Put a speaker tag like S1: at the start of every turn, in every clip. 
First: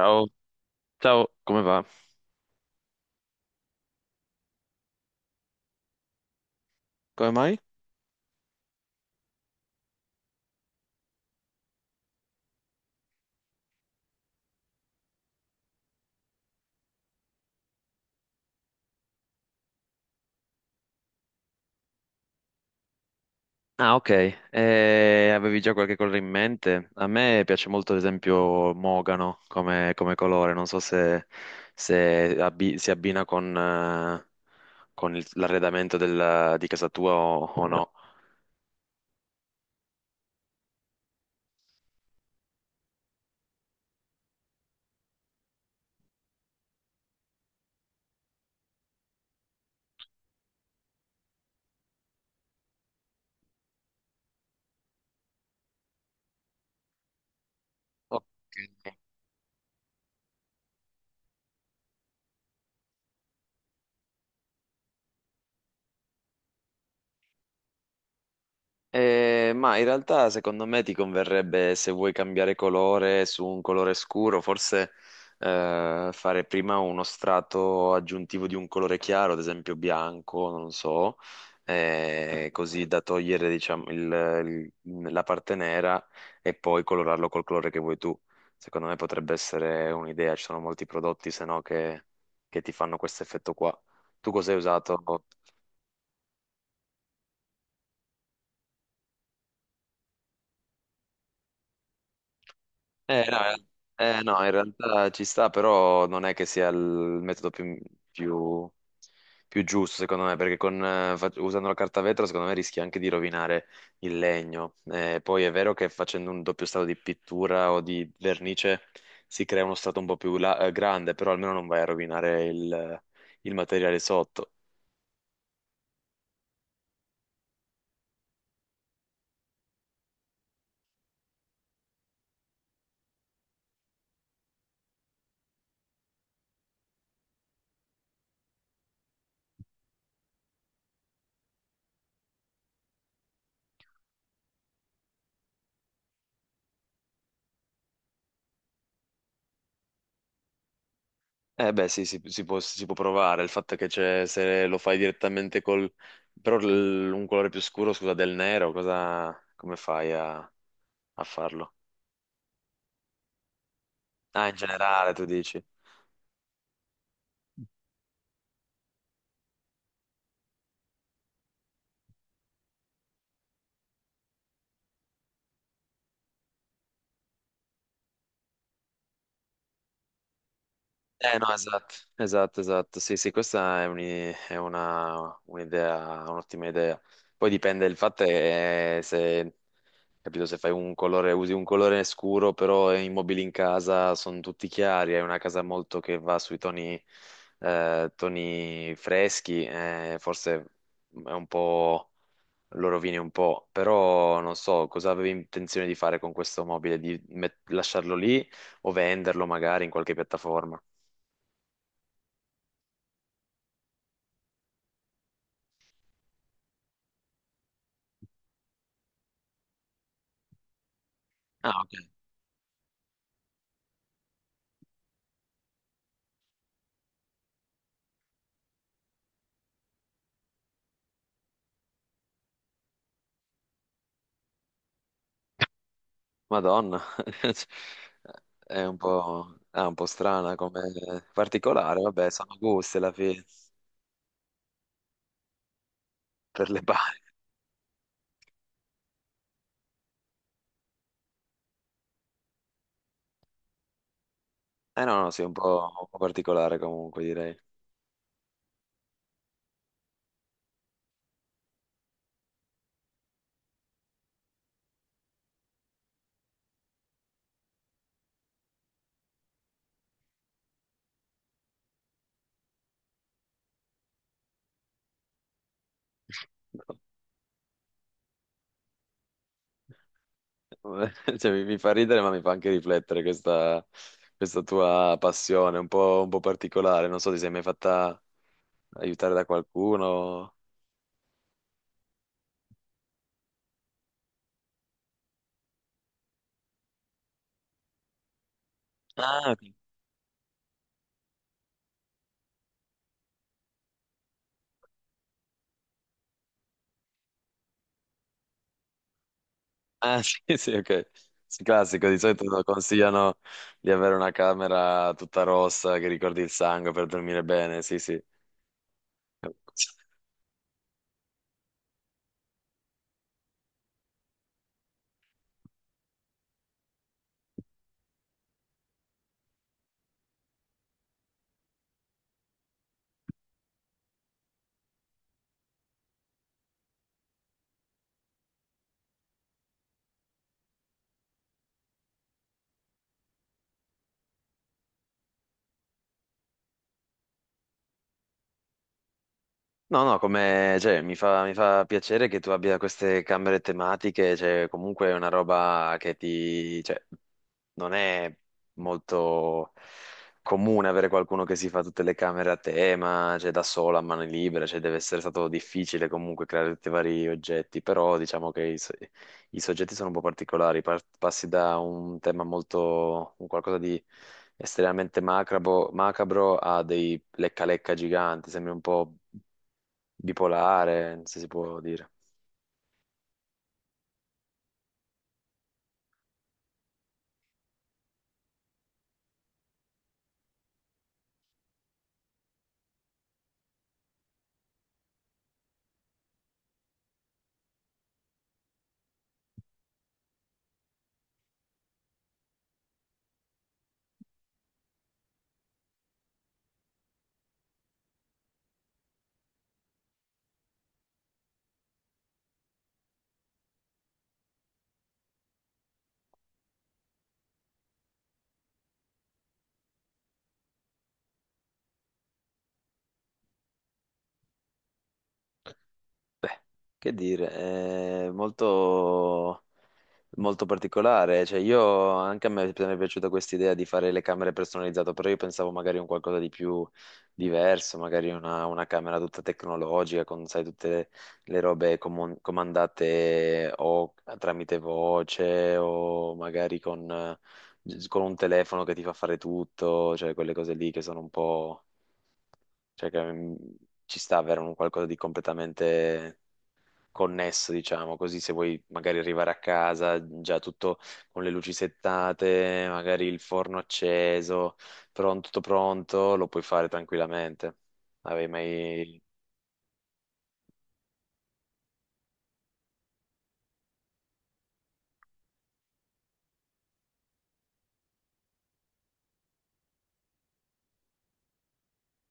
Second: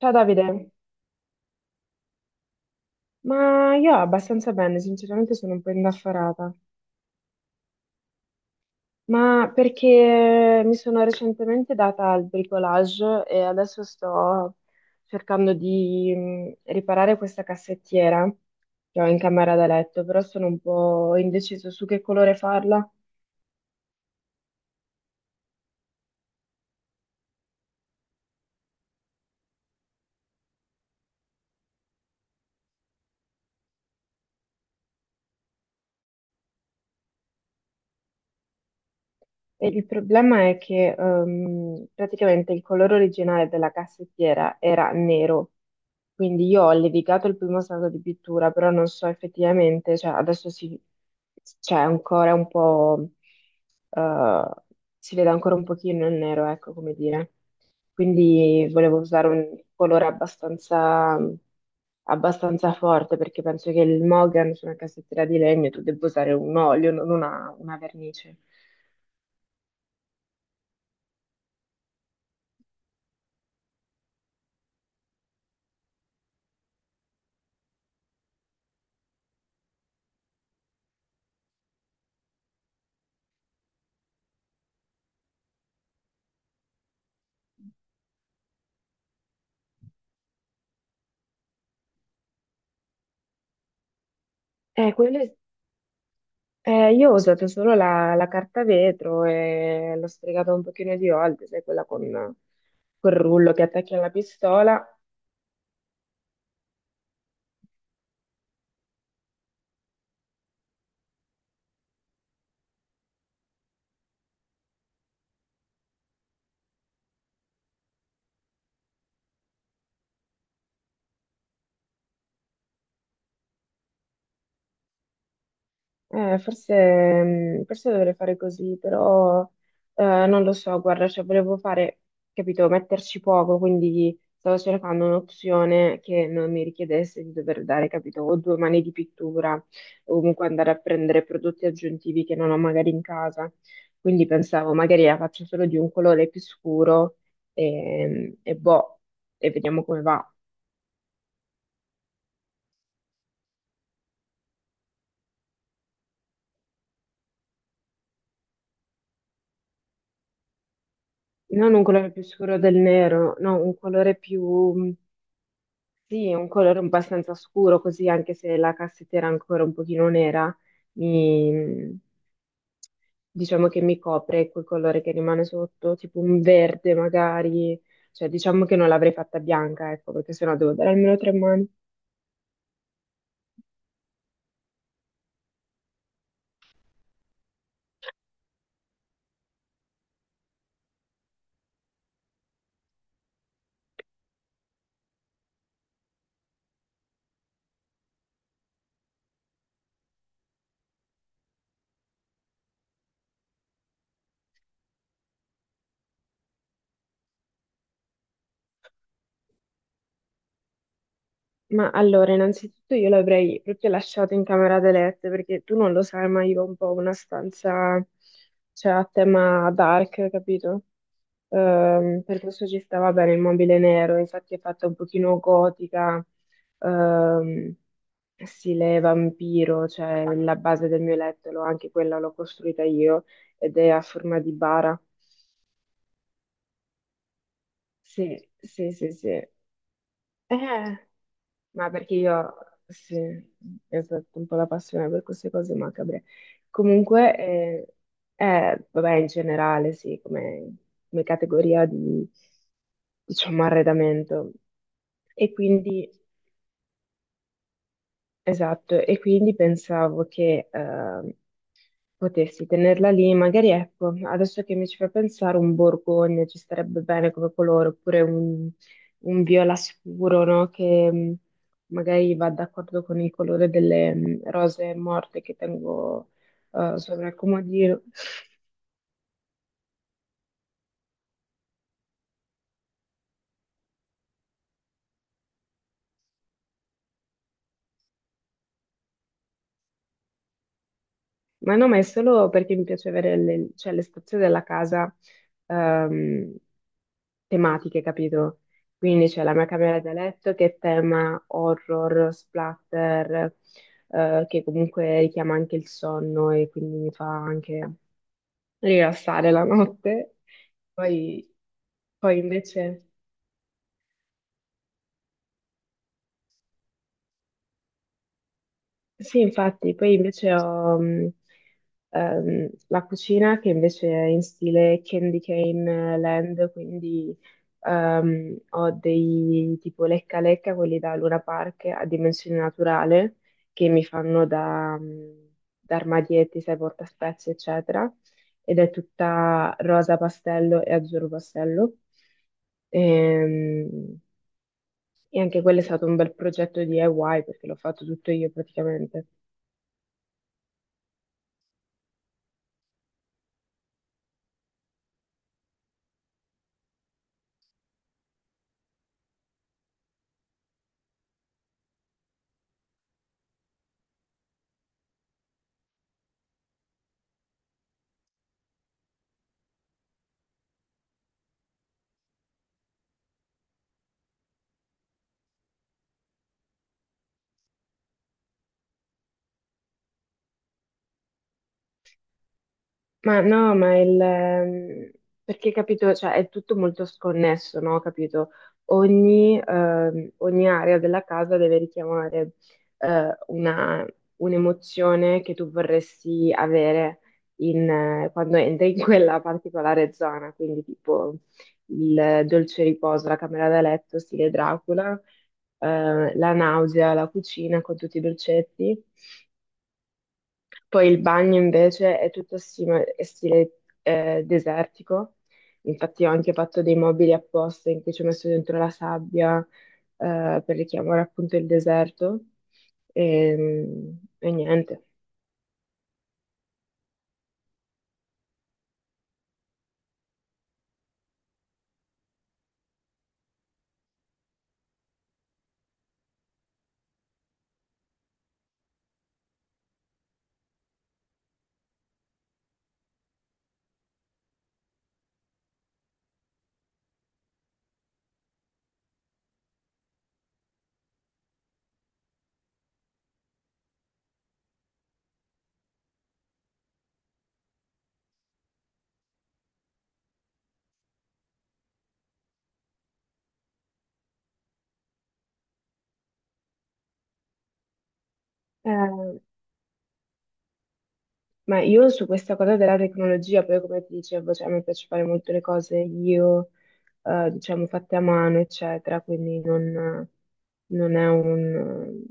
S1: Ciao Davide,
S2: ciao, come va?
S1: ma io abbastanza bene, sinceramente sono un po' indaffarata,
S2: Come mai?
S1: ma perché mi sono recentemente data al bricolage e adesso sto cercando di riparare questa cassettiera che ho in camera da letto, però sono un po' indeciso su che colore farla.
S2: Ah, ok. Avevi già qualche colore in mente? A me piace molto, ad esempio, Mogano come, come colore, non so se, si abbina con l'arredamento di casa tua o no.
S1: E il problema è che praticamente il colore originale della cassettiera era nero, quindi io ho levigato il primo strato di pittura, però non so effettivamente, cioè adesso si, c'è ancora un po', eh, si vede ancora un pochino il nero, ecco come dire.
S2: Ok.
S1: Quindi volevo usare un colore abbastanza forte perché penso che il Mogan su una cassettiera di legno tu debba usare un olio, non una vernice.
S2: Ma in realtà secondo me ti converrebbe se vuoi cambiare colore su un colore scuro, forse fare prima uno strato aggiuntivo di un colore chiaro, ad esempio bianco, non so, così da togliere diciamo, la parte nera e poi colorarlo col colore che vuoi tu. Secondo me potrebbe essere un'idea, ci sono molti prodotti se no che, che ti fanno questo effetto qua. Tu cosa hai
S1: Eh,
S2: usato?
S1: quelle- io ho usato solo la carta vetro e l'ho sfregata un pochino di volte, sai, quella con quel
S2: No,
S1: rullo che attacchi alla
S2: no, in
S1: pistola.
S2: realtà ci sta, però non è che sia il metodo più, più- più giusto, secondo me, perché con, usando la carta vetro, secondo me, rischi anche di rovinare il legno. Poi è vero che facendo un doppio strato di pittura o di vernice si crea uno strato un po' più grande, però almeno non vai a rovinare il materiale sotto.
S1: Eh, forse, forse dovrei fare così, però non lo so, guarda, cioè volevo fare, capito, metterci poco, quindi stavo cercando un'opzione che non mi richiedesse di dover dare, capito, o due mani di pittura, o comunque andare a prendere prodotti aggiuntivi che non ho magari in casa. Quindi pensavo, magari la faccio solo di un colore più scuro e boh, e vediamo come va.
S2: Eh beh, sì, si può provare. Il fatto è che c'è, se lo fai direttamente col... però un colore più scuro, scusa, del nero, cosa... come fai a, a farlo?
S1: Non un colore più scuro del nero, no, un colore
S2: Ah, in
S1: più.
S2: generale, tu dici.
S1: Sì, un colore un po' abbastanza scuro, così anche se la cassetta era ancora un pochino nera, mi- diciamo che mi copre quel colore che rimane sotto, tipo un verde magari, cioè diciamo che non l'avrei fatta bianca, ecco, perché sennò devo dare almeno tre
S2: Eh no,
S1: mani.
S2: esatto, esatto, esatto. Sì, sì, questa è un'idea, un'ottima idea. Poi dipende, il fatto è se, capito, se fai un colore, usi un colore scuro, però i mobili in casa sono tutti chiari, è una casa molto che va sui toni, toni freschi, forse è un po', lo rovini un po', però non so, cosa avevi intenzione di fare con questo mobile, di lasciarlo lì o venderlo magari in qualche piattaforma?
S1: Ma allora, innanzitutto io l'avrei proprio lasciato in camera da letto perché tu non lo sai, ma io ho un po' una stanza, cioè a tema dark, capito?
S2: Ah, ok.
S1: Per questo ci stava bene il mobile nero, infatti è fatta un pochino gotica, ehm, stile vampiro, cioè la base del mio letto, anche quella l'ho costruita io ed è a forma di bara.
S2: Madonna.
S1: Sì,
S2: È
S1: sì,
S2: un
S1: sì, sì.
S2: po', ah, un po' strana come
S1: Eh. Ma
S2: particolare,
S1: perché
S2: vabbè,
S1: io,
S2: sono gusti alla
S1: sì,
S2: fine
S1: ho fatto un po' la passione per queste cose macabre.
S2: per le bari.
S1: Comunque, vabbè, in generale, sì, come, come categoria di, diciamo, arredamento.
S2: Eh no, no, sì,
S1: E
S2: un
S1: quindi
S2: po' particolare comunque direi.
S1: Esatto, e quindi pensavo che potessi tenerla lì, magari ecco, adesso che mi ci fa pensare un borgogna ci starebbe bene come colore, oppure un viola scuro, no? Che magari va d'accordo con il colore delle rose morte che tengo sopra il comodino.
S2: Cioè, mi fa ridere, ma mi fa anche riflettere questa, questa tua passione, un po' particolare. Non so, ti sei mai fatta aiutare da qualcuno?
S1: Ma no, ma è solo perché mi piace avere le, cioè, le stazioni della casa ehm, tematiche, capito? Quindi c'è
S2: Ah,
S1: la
S2: ok.
S1: mia camera da letto che è tema horror, splatter, che comunque richiama anche il sonno e quindi mi fa anche rilassare la
S2: Ah,
S1: notte.
S2: sì, sì, ok.
S1: Poi,
S2: Sì, classico, di
S1: poi
S2: solito
S1: invece...
S2: consigliano di avere una camera tutta rossa che ricordi il sangue per dormire bene, sì, sì.
S1: Sì, infatti, poi invece ho la cucina che invece è in stile Candy Cane Land, quindi ho dei tipo lecca lecca, quelli da Luna Park a dimensione naturale, che mi fanno da, da armadietti, sai, portaspezie, eccetera, ed è tutta rosa pastello e azzurro pastello. Ehm, E, anche quello è stato un bel progetto di DIY perché l'ho fatto tutto io praticamente.
S2: No, no, come, cioè, mi fa piacere che tu abbia queste camere tematiche, cioè, comunque è una roba che ti, cioè, non è molto comune avere qualcuno che si fa tutte le camere a tema, cioè da sola a mano libera, cioè deve essere stato difficile comunque creare tutti i vari oggetti, però diciamo che i soggetti sono un po' particolari, passi da un tema molto, un qualcosa di estremamente macabro a dei lecca-lecca giganti, sembri un po' bipolare, non so se si può dire.
S1: Ma no, ma perché capito, cioè è tutto molto sconnesso, no? Capito? Ogni, ogni area della casa deve richiamare eh, una, un'emozione che tu vorresti avere in, quando entri in quella particolare zona, quindi tipo il dolce riposo, la camera da letto, stile Dracula, la nausea, la cucina con tutti i dolcetti. Poi il bagno invece è tutto stile, desertico, infatti ho anche fatto dei mobili apposta in cui ci ho messo dentro la sabbia per richiamare appunto il deserto e, e niente.
S2: Beh, che dire, è molto... Molto particolare, cioè io anche a me mi è piaciuta questa idea di fare le camere personalizzate, però io pensavo magari un qualcosa di più diverso, magari una camera tutta tecnologica con, sai, tutte le robe comandate o tramite voce o magari con un telefono che ti fa fare tutto, cioè quelle cose lì che sono un po', cioè che mm, ci sta avere un qualcosa di completamente connesso, diciamo, così se vuoi magari arrivare a casa già tutto con le luci settate, magari il forno acceso, pronto, tutto pronto, lo puoi fare tranquillamente. Avevi mai...
S1: Eh, Ma io su questa cosa della tecnologia, poi come ti dicevo, cioè, a me piace fare molto le cose io, diciamo, fatte a mano, eccetera, quindi non, non è un-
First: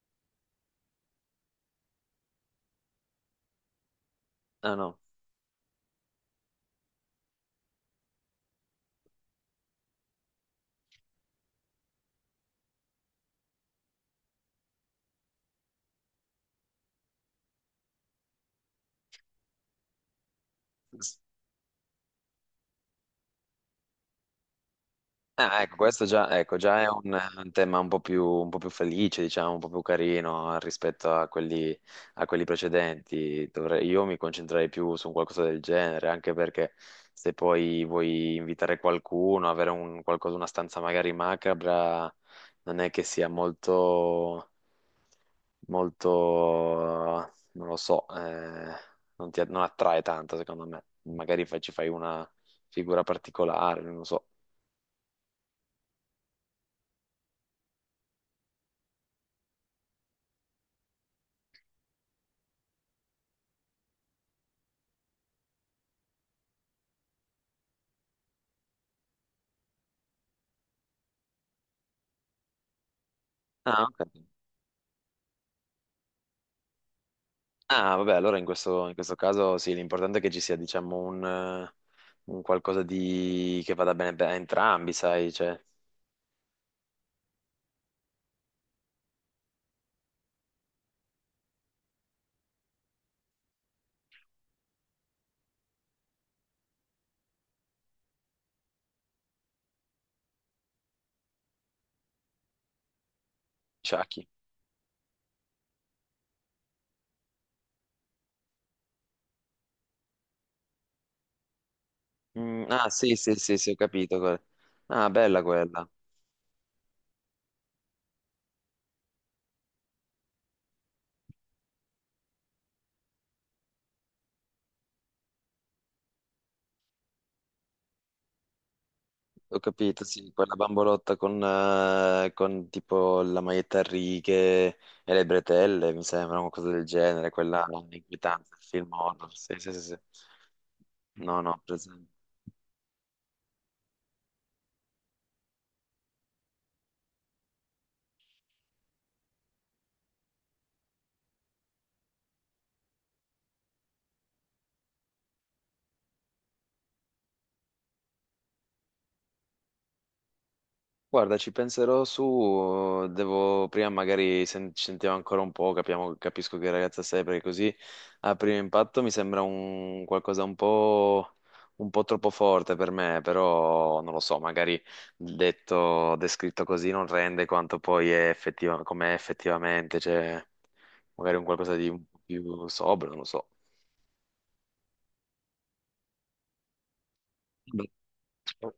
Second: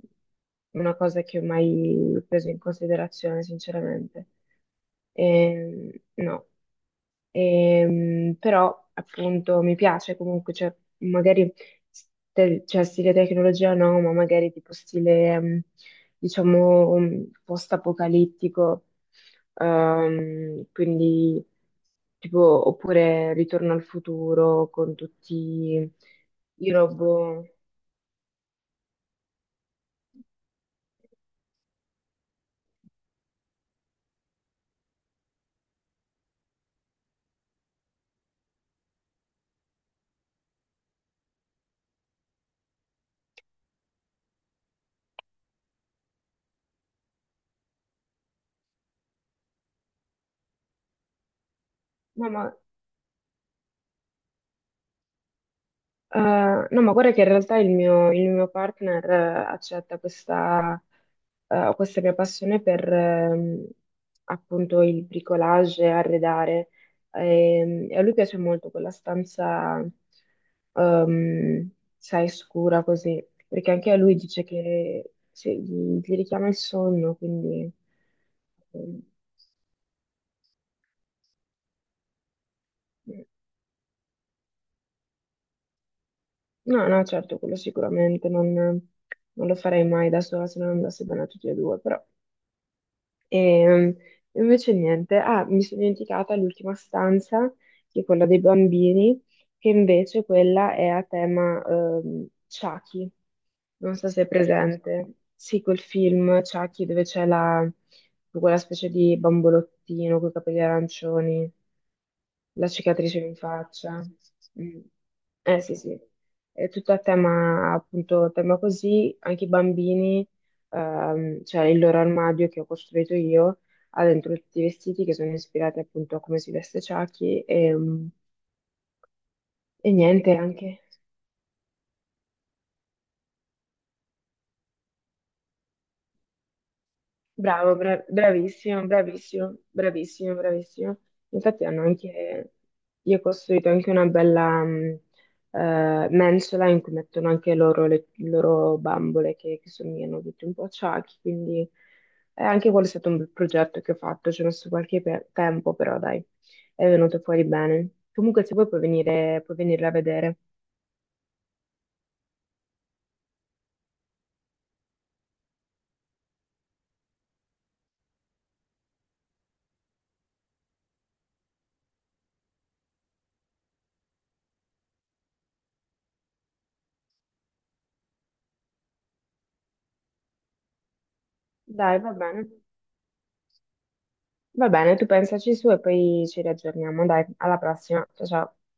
S1: una cosa che ho mai preso in considerazione, sinceramente.
S2: Ah no.
S1: No. Però appunto mi piace comunque, cioè, magari cioè, stile tecnologia no, ma magari tipo stile, diciamo, post-apocalittico. Quindi tipo, oppure Ritorno al futuro con
S2: Ah, ecco,
S1: tutti
S2: questo già, ecco,
S1: i
S2: già è
S1: robot.
S2: un tema un po' più felice, diciamo, un po' più carino rispetto a quelli precedenti. Dovrei- io mi concentrerei più su un qualcosa del genere, anche perché se poi vuoi invitare qualcuno, avere un, qualcosa, una stanza magari macabra, non è che sia molto, molto, non lo so, non ti, non attrae tanto, secondo me. Magari ci fai una
S1: No, ma
S2: figura particolare, non lo so.
S1: Eh, no, ma guarda che in realtà il mio partner accetta questa, questa mia passione per appunto il bricolage, arredare. E, a lui piace molto quella stanza, ehm, sai, scura così, perché
S2: Ah,
S1: anche a
S2: ok.
S1: lui dice che cioè, gli richiama il sonno, quindi...
S2: Ah, vabbè, allora in
S1: ehm,
S2: questo caso sì, l'importante è che ci sia, diciamo, un qualcosa di... che vada bene a entrambi, sai, cioè,
S1: No, no, certo, quello sicuramente non, non lo farei mai da sola se non andasse bene a tutti e due, però... E invece niente, ah, mi sono dimenticata l'ultima stanza, che è quella dei bambini, che invece quella è a tema Chucky, non so se
S2: sciacchi.
S1: è presente. Sì, quel film Chucky dove c'è la, quella specie di bambolottino con i capelli arancioni,
S2: Mm,
S1: la
S2: ah, sì,
S1: cicatrice
S2: sì,
S1: in
S2: sì, sì, ho
S1: faccia.
S2: capito. Quella.
S1: Mm.
S2: Ah, bella
S1: Eh sì,
S2: quella.
S1: sì, è tutto a tema, appunto, tema così, anche i bambini, cioè il loro armadio che ho costruito io, ha dentro tutti i vestiti che sono ispirati appunto a come si veste Chucky e, mm,
S2: Ho
S1: e
S2: capito, sì,
S1: niente
S2: quella
S1: anche.
S2: bambolotta con tipo la maglietta a righe e le bretelle, mi sembra, qualcosa del genere, quella
S1: Bravo,
S2: inquietante, il
S1: bravissimo,
S2: film horror, sì,
S1: bravissimo,
S2: sì, sì, sì.
S1: bravissimo, bravissimo.
S2: No, no,
S1: Infatti hanno
S2: presente.
S1: anche, gli ho costruito anche una bella mensola in cui mettono anche loro le loro bambole che somigliano tutti un po' a Chucky, quindi anche quello è stato un bel progetto che ho fatto, ci ho messo qualche tempo, però dai, è venuto fuori bene. Comunque se vuoi puoi venire, puoi venirla a vedere.
S2: Guarda, ci penserò su, devo prima magari ci sentiamo ancora un po', capiamo, capisco che ragazza sei, perché così a primo impatto mi sembra un qualcosa un po' troppo forte per me, però non lo so, magari detto, descritto così non rende quanto poi è effettiva, com'è effettivamente, cioè magari un qualcosa di
S1: Dai,
S2: un po' più sobrio, non lo so.
S1: va bene, tu pensaci su e poi ci riaggiorniamo, dai, alla prossima, ciao ciao.
S2: Beh.